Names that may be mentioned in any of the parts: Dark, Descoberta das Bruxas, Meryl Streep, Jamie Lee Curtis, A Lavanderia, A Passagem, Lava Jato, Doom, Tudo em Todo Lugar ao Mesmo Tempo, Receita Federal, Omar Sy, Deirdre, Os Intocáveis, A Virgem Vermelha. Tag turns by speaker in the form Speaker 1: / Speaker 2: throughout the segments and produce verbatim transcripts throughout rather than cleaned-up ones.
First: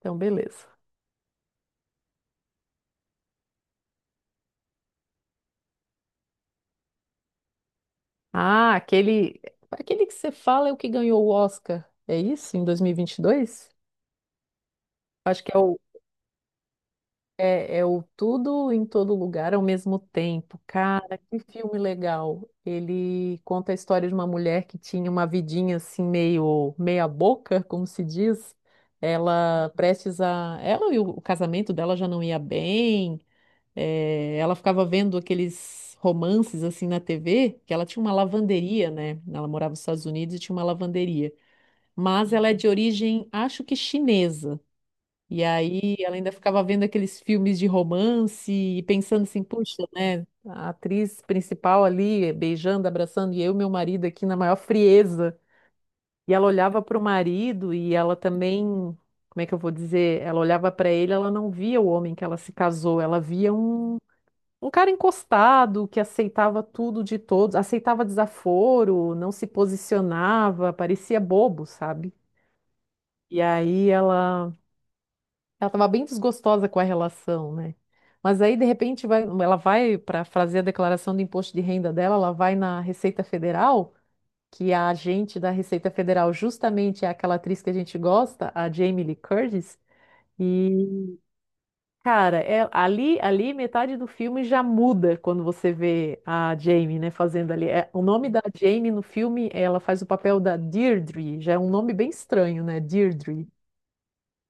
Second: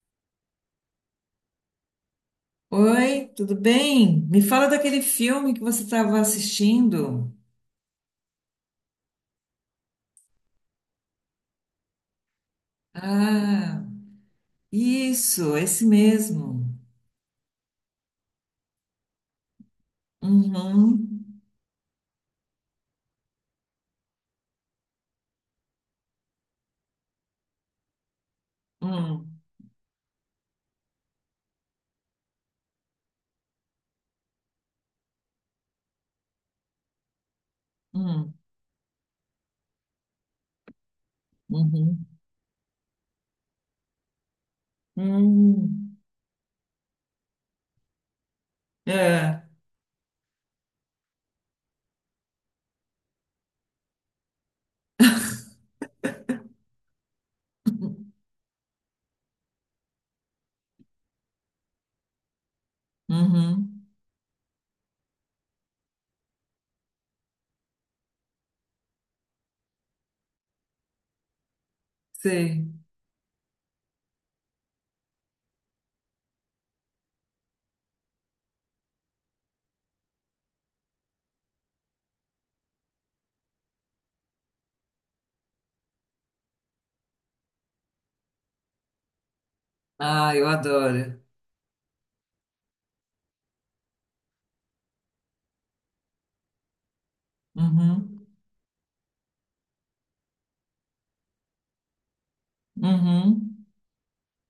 Speaker 1: Então, beleza.
Speaker 2: Oi, tudo bem? Me fala daquele filme que você estava assistindo.
Speaker 1: Ah, aquele, aquele que você fala é o que ganhou o Oscar, é isso? Em dois mil e vinte e dois?
Speaker 2: Ah,
Speaker 1: Acho que
Speaker 2: isso,
Speaker 1: é o,
Speaker 2: esse mesmo.
Speaker 1: é, é o Tudo em Todo Lugar ao Mesmo Tempo.
Speaker 2: Uhum,
Speaker 1: Cara, que filme legal. Ele conta a história de uma mulher que tinha uma vidinha assim, meio meia boca, como se diz.
Speaker 2: hum,
Speaker 1: Ela prestes a. Ela e o o casamento dela já não ia bem. Eh, ela ficava vendo aqueles romances assim na tê vê, que ela tinha uma
Speaker 2: hum,
Speaker 1: lavanderia, né? Ela morava nos Estados Unidos e tinha uma lavanderia.
Speaker 2: uhum,
Speaker 1: Mas ela é de origem, acho que chinesa. E
Speaker 2: hum.
Speaker 1: aí ela ainda ficava vendo aqueles filmes de romance e pensando
Speaker 2: É,
Speaker 1: assim, puxa, né? A atriz principal ali beijando, abraçando, e eu e meu marido aqui na maior frieza. E ela olhava para o marido e ela também, como é que eu vou dizer? Ela olhava para ele, ela não via o homem que ela se casou, ela via
Speaker 2: uhum,
Speaker 1: um um cara encostado que aceitava tudo de todos, aceitava desaforo, não se posicionava, parecia bobo, sabe?
Speaker 2: sei.
Speaker 1: E aí ela, ela tava bem desgostosa com a relação, né? Mas aí de repente vai, ela vai para fazer a declaração do imposto de renda dela, ela vai na Receita Federal, que a agente da Receita Federal justamente é aquela atriz que a gente gosta, a Jamie Lee Curtis.
Speaker 2: Ah, eu adoro.
Speaker 1: Cara, é- ali, ali metade do filme já muda quando você vê a Jamie, né, fazendo ali. É, o
Speaker 2: Uhum,
Speaker 1: nome da Jamie no filme, ela faz o papel da Deirdre, já é um nome bem estranho, né, Deirdre.
Speaker 2: uhum,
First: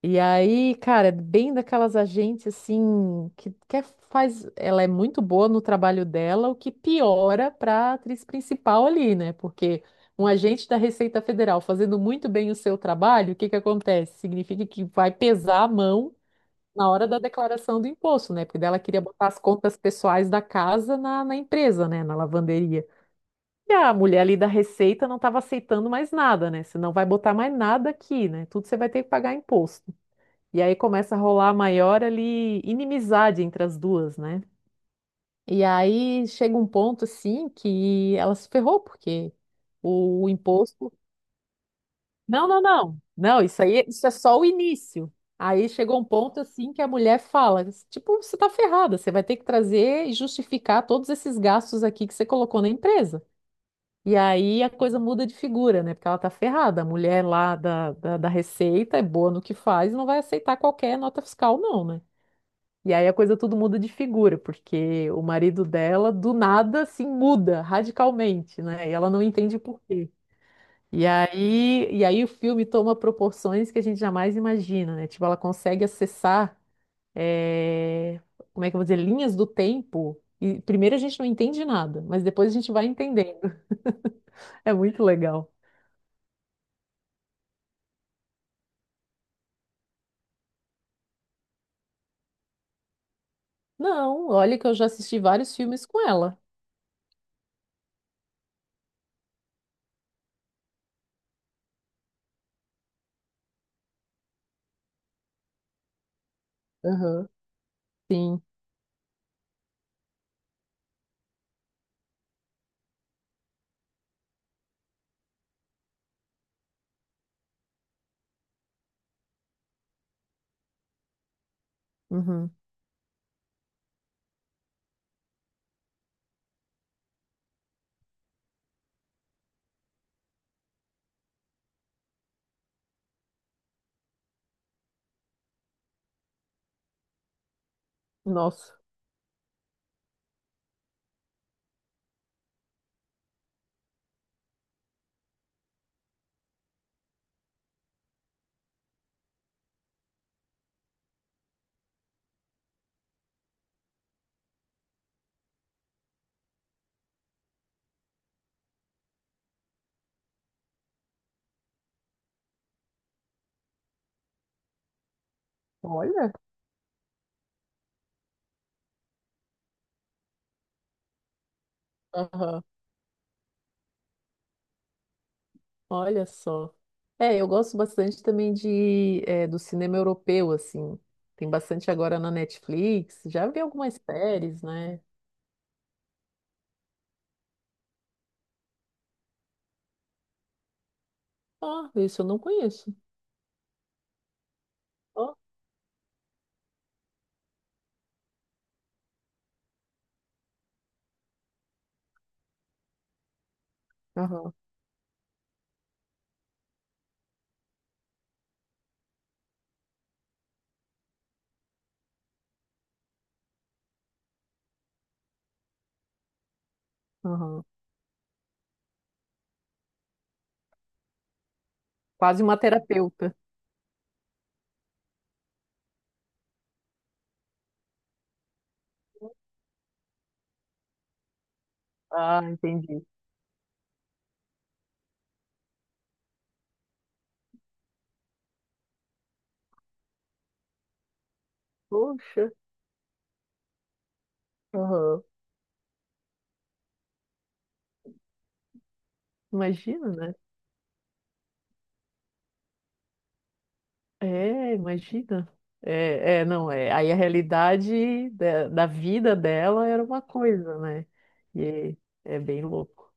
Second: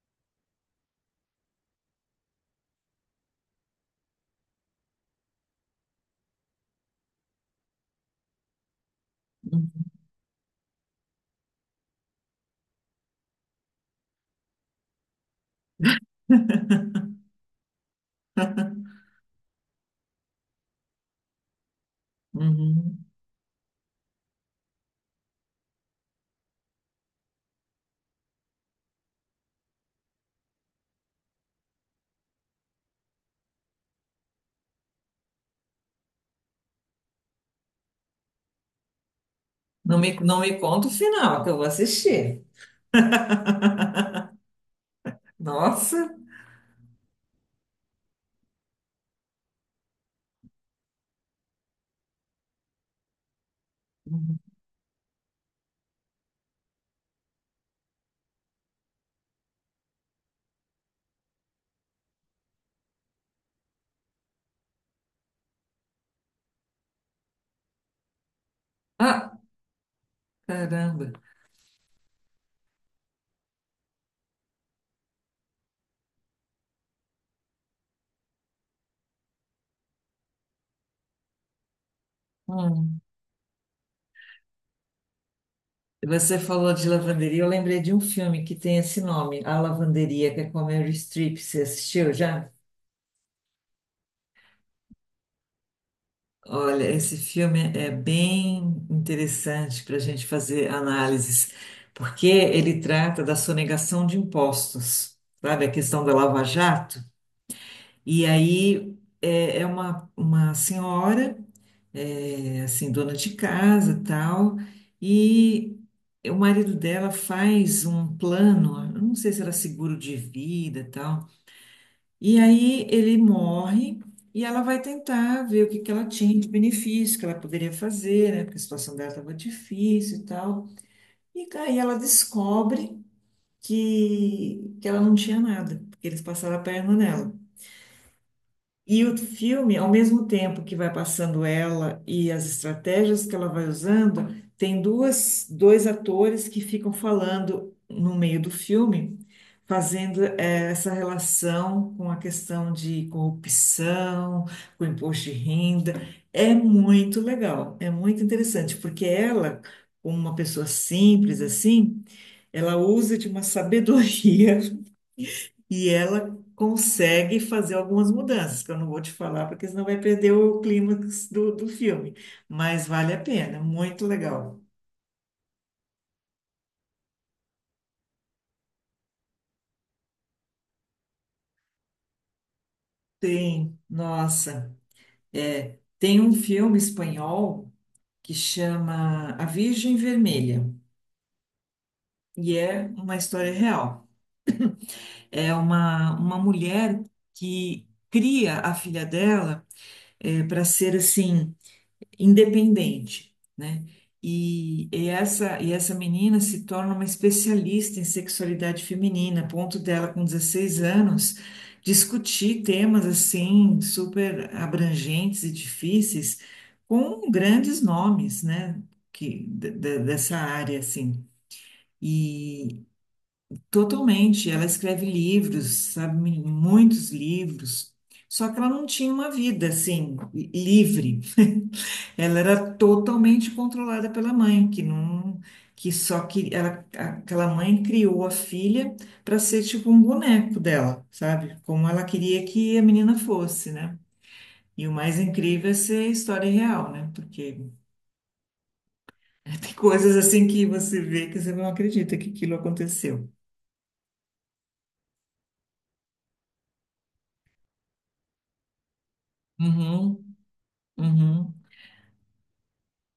Speaker 1: E aí, cara, é bem daquelas agentes assim que, que é- faz, ela é muito boa no trabalho dela, o que piora para a atriz principal ali, né?
Speaker 2: uhum,
Speaker 1: Porque um agente da Receita Federal fazendo muito bem o seu trabalho, o que que acontece? Significa que vai pesar a mão na hora da declaração do imposto, né? Porque daí ela queria botar as contas pessoais da casa na, na empresa, né? Na lavanderia.
Speaker 2: uhum.
Speaker 1: E a mulher ali da Receita não estava aceitando mais nada, né? Você não vai botar mais nada aqui, né? Tudo você vai ter que pagar imposto. E aí começa a rolar a maior ali inimizade entre as duas, né? E aí chega um ponto assim que ela se ferrou, porque
Speaker 2: Não me,
Speaker 1: o
Speaker 2: não me conta o
Speaker 1: imposto.
Speaker 2: final, que eu vou assistir.
Speaker 1: Não, não, não. Não, isso aí, isso é só o início. Aí chegou um
Speaker 2: Nossa.
Speaker 1: ponto assim que a mulher fala, tipo, você tá ferrada, você vai ter que trazer e justificar todos esses gastos aqui que você colocou na empresa. E
Speaker 2: Uhum.
Speaker 1: aí a coisa muda de figura, né? Porque ela tá ferrada. A mulher lá da, da, da Receita é boa no que faz, e não vai aceitar qualquer nota fiscal, não, né? E aí a coisa tudo muda de figura, porque o marido dela, do nada, assim, muda radicalmente, né? E ela não
Speaker 2: Ah,
Speaker 1: entende por quê. E
Speaker 2: caramba.
Speaker 1: aí, e aí o filme toma proporções que a gente jamais imagina, né? Tipo, ela consegue acessar, eh, como é que eu vou dizer, linhas do tempo. E primeiro a gente não entende nada, mas depois a gente vai
Speaker 2: Hum.
Speaker 1: entendendo. É muito legal.
Speaker 2: Você falou de lavanderia, eu lembrei de um filme que tem esse nome, A Lavanderia, que é com a Meryl Streep. Você assistiu já?
Speaker 1: Não, olha que eu já assisti vários filmes com ela.
Speaker 2: Olha, esse filme é bem interessante para a gente fazer análises, porque ele trata da sonegação de impostos, sabe? A questão da Lava Jato.
Speaker 1: Aham.
Speaker 2: E
Speaker 1: Sim.
Speaker 2: aí é, é uma, uma senhora. É, assim, dona de casa, tal, e o marido dela faz um plano, eu não sei se era seguro de vida, tal, e
Speaker 1: Uhum.
Speaker 2: aí ele morre e ela vai tentar ver o que que ela tinha de benefício que ela poderia fazer, né, porque a situação dela estava difícil e tal, e aí ela descobre que, que ela não tinha nada, porque eles passaram a perna nela.
Speaker 1: Nossa.
Speaker 2: E o filme, ao mesmo tempo que vai passando ela e as estratégias que ela vai usando, tem duas, dois atores que ficam falando no meio do filme, fazendo eh, essa relação com a questão de corrupção, com imposto de renda. É muito legal, é muito interessante, porque ela, como uma pessoa simples assim, ela usa de uma sabedoria e
Speaker 1: Olha.
Speaker 2: ela consegue fazer algumas mudanças, que eu não vou te falar, porque senão vai perder o clímax do, do filme.
Speaker 1: Aham.
Speaker 2: Mas vale a pena, muito legal.
Speaker 1: Olha só. É, eu gosto bastante também de, eh, do cinema europeu, assim. Tem bastante agora na Netflix. Já vi
Speaker 2: Tem,
Speaker 1: algumas séries,
Speaker 2: nossa,
Speaker 1: né?
Speaker 2: é, tem um filme espanhol que chama A Virgem Vermelha,
Speaker 1: Ah, isso eu não
Speaker 2: e é
Speaker 1: conheço.
Speaker 2: uma história real.
Speaker 1: Ó,
Speaker 2: É uma, uma mulher que cria a filha dela para ser assim independente, né?
Speaker 1: aham,
Speaker 2: E, e essa, e essa menina se torna uma especialista em sexualidade feminina, a ponto dela, com dezesseis anos, discutir temas assim super abrangentes e difíceis com
Speaker 1: aham.
Speaker 2: grandes nomes, né? Que, de- de- dessa área, assim.
Speaker 1: Quase uma
Speaker 2: E
Speaker 1: terapeuta.
Speaker 2: totalmente, ela escreve livros, sabe, muitos livros, só que ela não tinha uma vida assim livre. Ela
Speaker 1: Ah,
Speaker 2: era
Speaker 1: entendi.
Speaker 2: totalmente controlada pela mãe, que não, que só que ela, aquela mãe criou a filha para ser tipo um boneco dela, sabe? Como ela queria
Speaker 1: Poxa,
Speaker 2: que a menina fosse, né? E o mais
Speaker 1: aham.
Speaker 2: incrível é ser história real, né? Porque tem
Speaker 1: Imagina,
Speaker 2: coisas
Speaker 1: né?
Speaker 2: assim que você vê que você não acredita que aquilo aconteceu.
Speaker 1: É, imagina. É, é, não, é. Aí a realidade da, da vida dela era uma
Speaker 2: Uhum,
Speaker 1: coisa, né?
Speaker 2: uhum.
Speaker 1: E é, é bem louco.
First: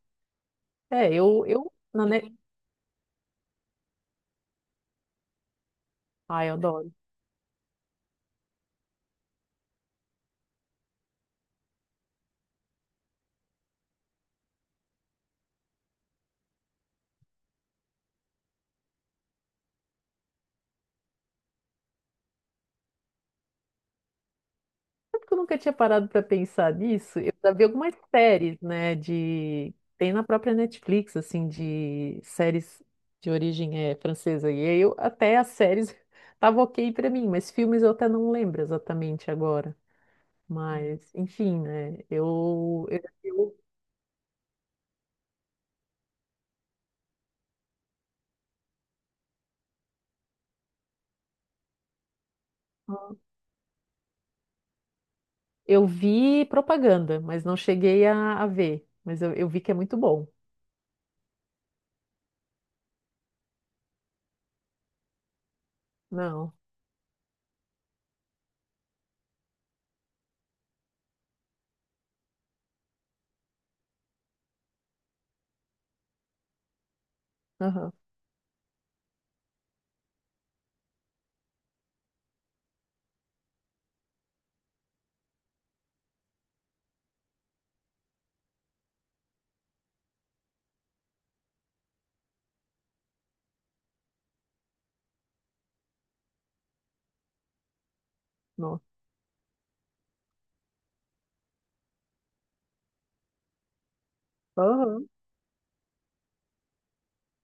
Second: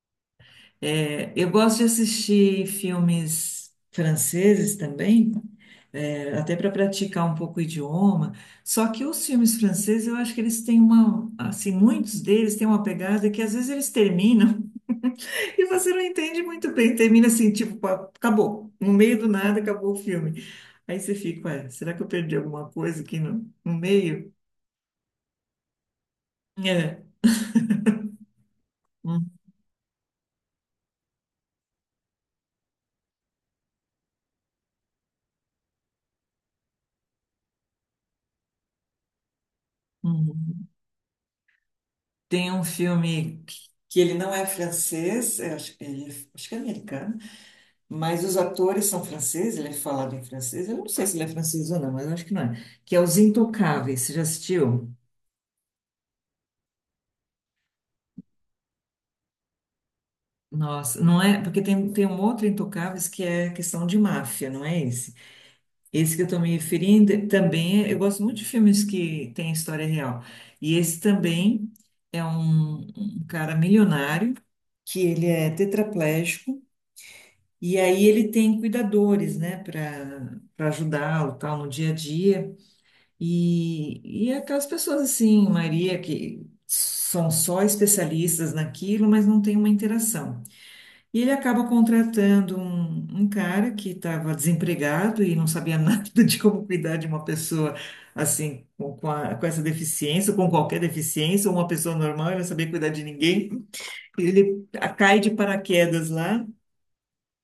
Speaker 1: É,
Speaker 2: É,
Speaker 1: eu,
Speaker 2: eu
Speaker 1: eu,
Speaker 2: gosto de
Speaker 1: na, ne...
Speaker 2: assistir filmes franceses também, é,
Speaker 1: Ai,
Speaker 2: até
Speaker 1: eu
Speaker 2: para
Speaker 1: adoro.
Speaker 2: praticar um pouco o idioma. Só que os filmes franceses, eu acho que eles têm uma, assim, muitos deles têm uma pegada que às vezes eles terminam e você não entende muito bem. Termina assim, tipo, pá, acabou. No meio do nada, acabou o filme. Aí você fica, ué, será que eu perdi alguma coisa aqui no, no meio?
Speaker 1: Sabe que eu nunca tinha parado para pensar
Speaker 2: É.
Speaker 1: nisso? Eu já vi algumas séries, né,
Speaker 2: Hum,
Speaker 1: de... Tem na própria Netflix, assim, de séries de origem é, francesa. E aí eu, até as séries tava ok para mim, mas filmes eu até não lembro exatamente agora.
Speaker 2: uhum.
Speaker 1: Mas, enfim, né,
Speaker 2: Tem um
Speaker 1: eu, eu,
Speaker 2: filme
Speaker 1: eu
Speaker 2: que que ele não é francês, eu acho, ele, é- acho que é americano, mas os atores são franceses, ele é falado em francês, eu não sei se ele é francês ou não, mas eu acho que não é, que é Os Intocáveis, você já assistiu?
Speaker 1: eu vi propaganda, mas não cheguei a, a ver. Mas eu, eu vi que é muito bom.
Speaker 2: Nossa, não é, porque tem, tem um outro Intocáveis que é questão de máfia, não é esse? Esse que eu estou me
Speaker 1: Não.
Speaker 2: referindo também, é- eu gosto muito de filmes que têm história real, e esse também é um um cara milionário, que ele é tetraplégico. E
Speaker 1: Aham.
Speaker 2: aí ele tem cuidadores, né, para para ajudá-lo, tal, no dia a dia. E, e aquelas pessoas assim, Maria, que são só especialistas naquilo, mas não tem uma interação. E ele acaba contratando um, um cara que estava desempregado e não sabia nada de como cuidar de uma pessoa assim,
Speaker 1: Nossa.
Speaker 2: com, com, a- com essa deficiência, ou com qualquer deficiência, ou uma pessoa normal, ele não sabia cuidar de ninguém. Ele a-
Speaker 1: Aham.
Speaker 2: cai de paraquedas lá.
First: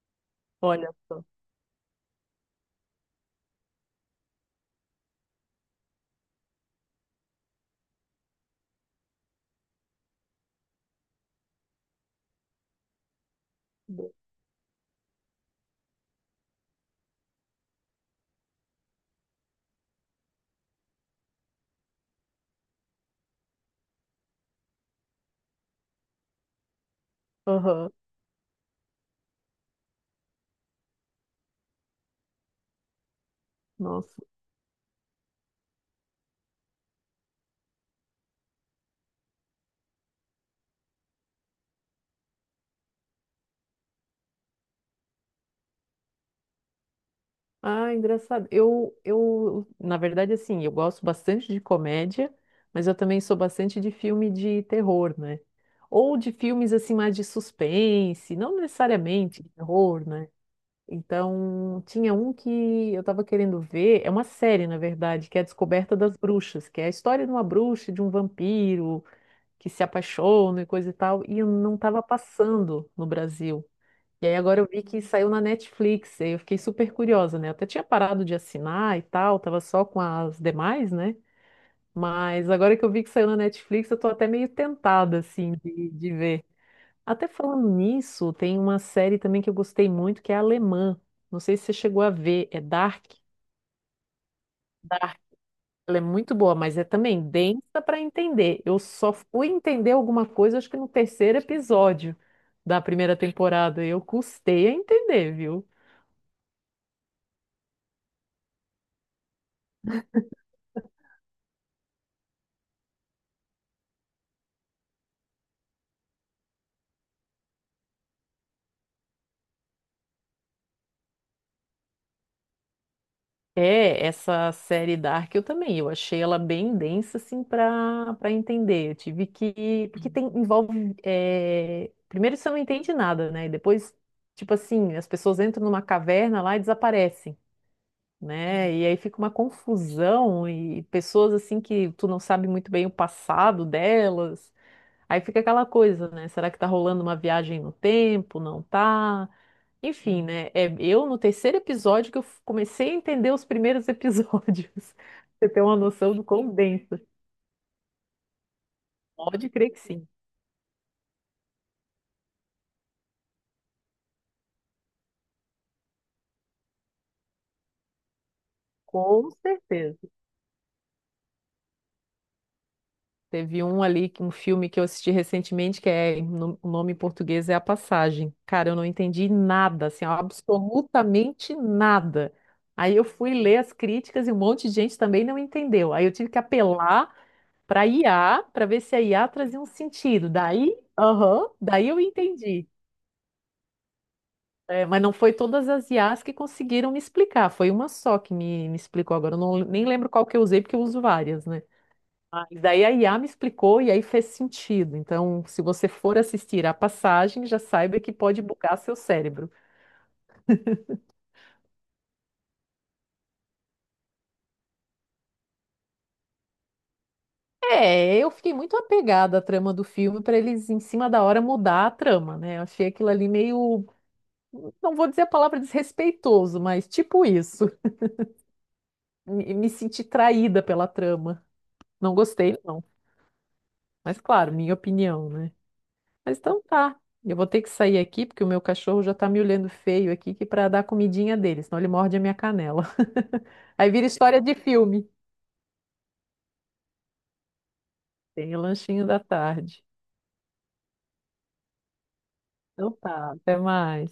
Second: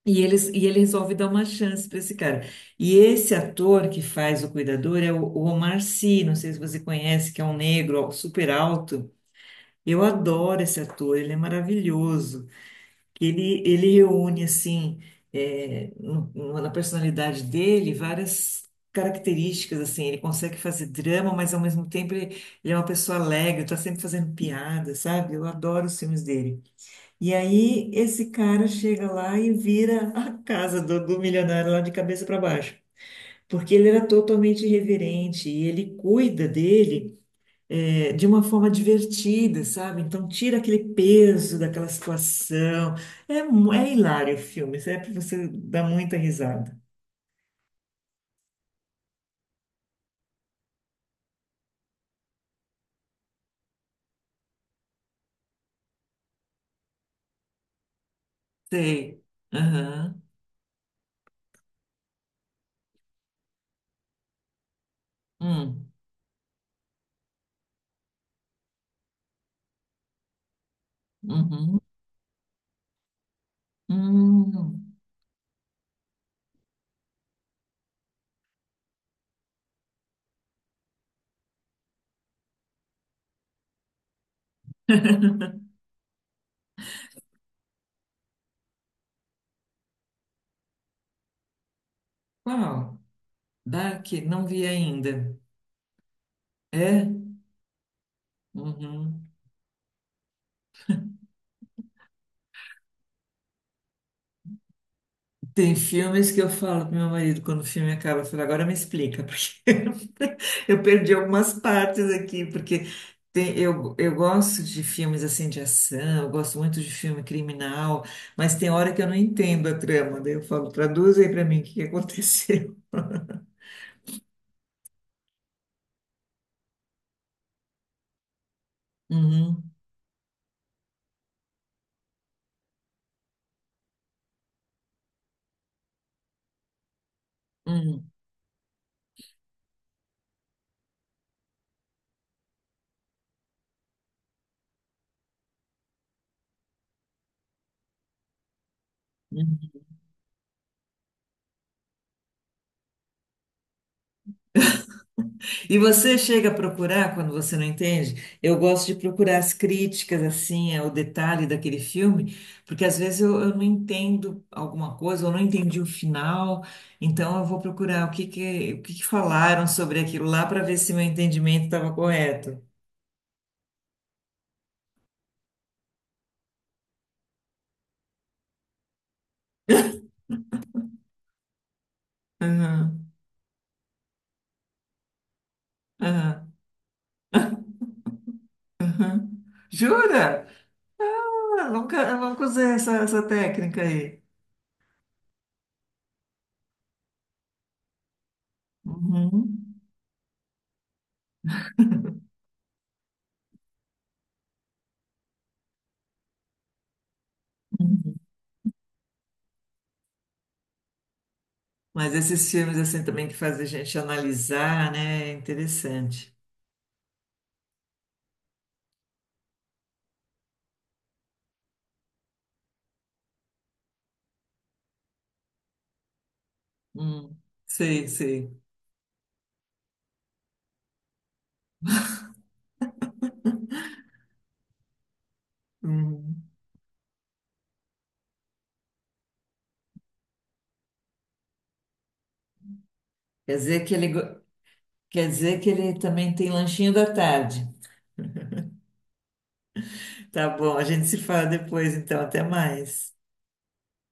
Speaker 2: E, eles, e ele
Speaker 1: Olha
Speaker 2: resolve
Speaker 1: só.
Speaker 2: dar uma chance para esse cara. E esse ator que faz o cuidador é o, o Omar Sy, não sei se você conhece, que é um negro ó, super alto. Eu adoro esse ator, ele é maravilhoso. Ele, ele reúne, assim, é, no- no- na personalidade dele várias características, assim. Ele consegue fazer drama, mas ao mesmo tempo ele, ele é uma pessoa alegre, está sempre fazendo piada, sabe? Eu adoro os filmes dele. E aí
Speaker 1: Aham.
Speaker 2: esse cara chega lá e vira a casa do, do milionário lá de cabeça para baixo, porque ele era
Speaker 1: Nossa.
Speaker 2: totalmente irreverente e ele cuida dele é, de uma forma divertida, sabe? Então tira aquele peso daquela situação. É, mu- é hilário o filme, isso é para você dar muita risada.
Speaker 1: Ah, engraçado. Eu, eu, na verdade, assim, eu gosto bastante de comédia, mas eu também sou bastante de filme de terror, né? Ou de filmes, assim, mais de suspense, não
Speaker 2: Sei.
Speaker 1: necessariamente de terror,
Speaker 2: Aham.
Speaker 1: né? Então, tinha um que eu tava querendo ver, é uma série, na verdade, que é a
Speaker 2: Hum.
Speaker 1: Descoberta das Bruxas, que é a história de uma bruxa e de um vampiro que se apaixona e coisa e tal, e eu não
Speaker 2: Uhum.
Speaker 1: tava passando no Brasil. E aí agora eu vi
Speaker 2: Hum.
Speaker 1: que saiu na Netflix, e aí eu fiquei super curiosa, né? Eu até tinha parado de assinar e tal, tava só com as demais, né? Mas agora que eu vi que saiu na Netflix, eu tô até meio tentada, assim, de, de ver. Até falando nisso, tem uma série também que eu gostei muito, que é alemã. Não sei se você chegou a ver, é
Speaker 2: Qual?
Speaker 1: Dark.
Speaker 2: Dark? Não vi
Speaker 1: Dark,
Speaker 2: ainda.
Speaker 1: ela é muito boa, mas é
Speaker 2: É?
Speaker 1: também densa para entender. Eu só
Speaker 2: Uhum.
Speaker 1: fui entender alguma coisa, acho que no terceiro episódio da primeira temporada. Eu custei a entender, viu?
Speaker 2: Tem filmes que eu falo pro meu marido quando o filme acaba, eu falo, agora me explica, porque eu perdi algumas partes aqui, porque tem- eu, eu gosto de filmes assim de ação, eu gosto muito de filme criminal, mas tem hora que eu não entendo a trama, daí eu falo, traduz aí pra mim o que que aconteceu.
Speaker 1: É, essa série Dark eu também, eu achei ela bem densa, assim, para para entender. Eu tive
Speaker 2: Uhum,
Speaker 1: que. Porque tem, envolve. é, Primeiro você não entende nada, né? E depois, tipo assim, as pessoas entram numa caverna lá e desaparecem,
Speaker 2: uhum,
Speaker 1: né? E aí fica uma confusão e pessoas, assim, que tu não sabe muito bem o passado delas. Aí fica aquela coisa, né? Será que tá rolando uma viagem no tempo? Não tá?
Speaker 2: uhum.
Speaker 1: Enfim, né? É, eu no terceiro episódio que eu f- comecei a entender os primeiros episódios. Você tem uma
Speaker 2: E
Speaker 1: noção
Speaker 2: você
Speaker 1: do
Speaker 2: chega
Speaker 1: quão
Speaker 2: a
Speaker 1: denso.
Speaker 2: procurar quando você não entende? Eu gosto de procurar
Speaker 1: Pode
Speaker 2: as
Speaker 1: crer que sim.
Speaker 2: críticas, assim, ao detalhe daquele filme, porque às vezes eu, eu não entendo alguma coisa, eu não entendi o final, então eu vou procurar o que que, o que que
Speaker 1: Com
Speaker 2: falaram sobre
Speaker 1: certeza.
Speaker 2: aquilo lá para ver se meu entendimento estava correto.
Speaker 1: Teve um ali, que- um filme que eu assisti recentemente, que é, no- o nome em português é A Passagem. Cara, eu não entendi nada, assim, absolutamente nada. Aí eu
Speaker 2: Aham,
Speaker 1: fui ler as críticas e um monte de gente também não entendeu. Aí eu tive que
Speaker 2: aham,
Speaker 1: apelar para i a, para ver se a i a
Speaker 2: aham.
Speaker 1: trazia um sentido.
Speaker 2: Jura?
Speaker 1: Daí, aham,
Speaker 2: Ah,
Speaker 1: daí
Speaker 2: nunca,
Speaker 1: eu
Speaker 2: eu nunca
Speaker 1: entendi.
Speaker 2: usei essa, essa técnica aí.
Speaker 1: É, mas não foi todas as i as que conseguiram me explicar, foi uma só que me, me explicou agora. Eu não,
Speaker 2: Uhum.
Speaker 1: nem lembro qual que eu usei, porque eu uso várias, né? Mas daí a i a me explicou e aí fez sentido. Então, se você for assistir a passagem, já saiba que pode bugar seu cérebro.
Speaker 2: Mas esses filmes, assim, também que fazem a gente analisar, né? É interessante.
Speaker 1: É, eu fiquei muito apegada à trama do filme para eles, em cima da hora, mudar a trama, né? Eu achei aquilo ali meio. Não vou dizer a palavra desrespeitoso, mas tipo
Speaker 2: Hum,
Speaker 1: isso.
Speaker 2: sei, sei.
Speaker 1: Me, me senti traída pela trama. Não gostei, não. Mas, claro, minha opinião, né? Mas
Speaker 2: Uhum.
Speaker 1: então tá. Eu vou ter que sair aqui porque o meu cachorro já tá me olhando feio aqui que para dar comidinha dele, senão ele morde a minha canela.
Speaker 2: Quer dizer
Speaker 1: Aí
Speaker 2: que
Speaker 1: vira
Speaker 2: ele,
Speaker 1: história
Speaker 2: go-
Speaker 1: de filme.
Speaker 2: quer dizer que ele também tem lanchinho da tarde.
Speaker 1: Tem o lanchinho da tarde.
Speaker 2: Tá bom, a gente se fala depois, então, até
Speaker 1: Então
Speaker 2: mais.
Speaker 1: tá, até mais.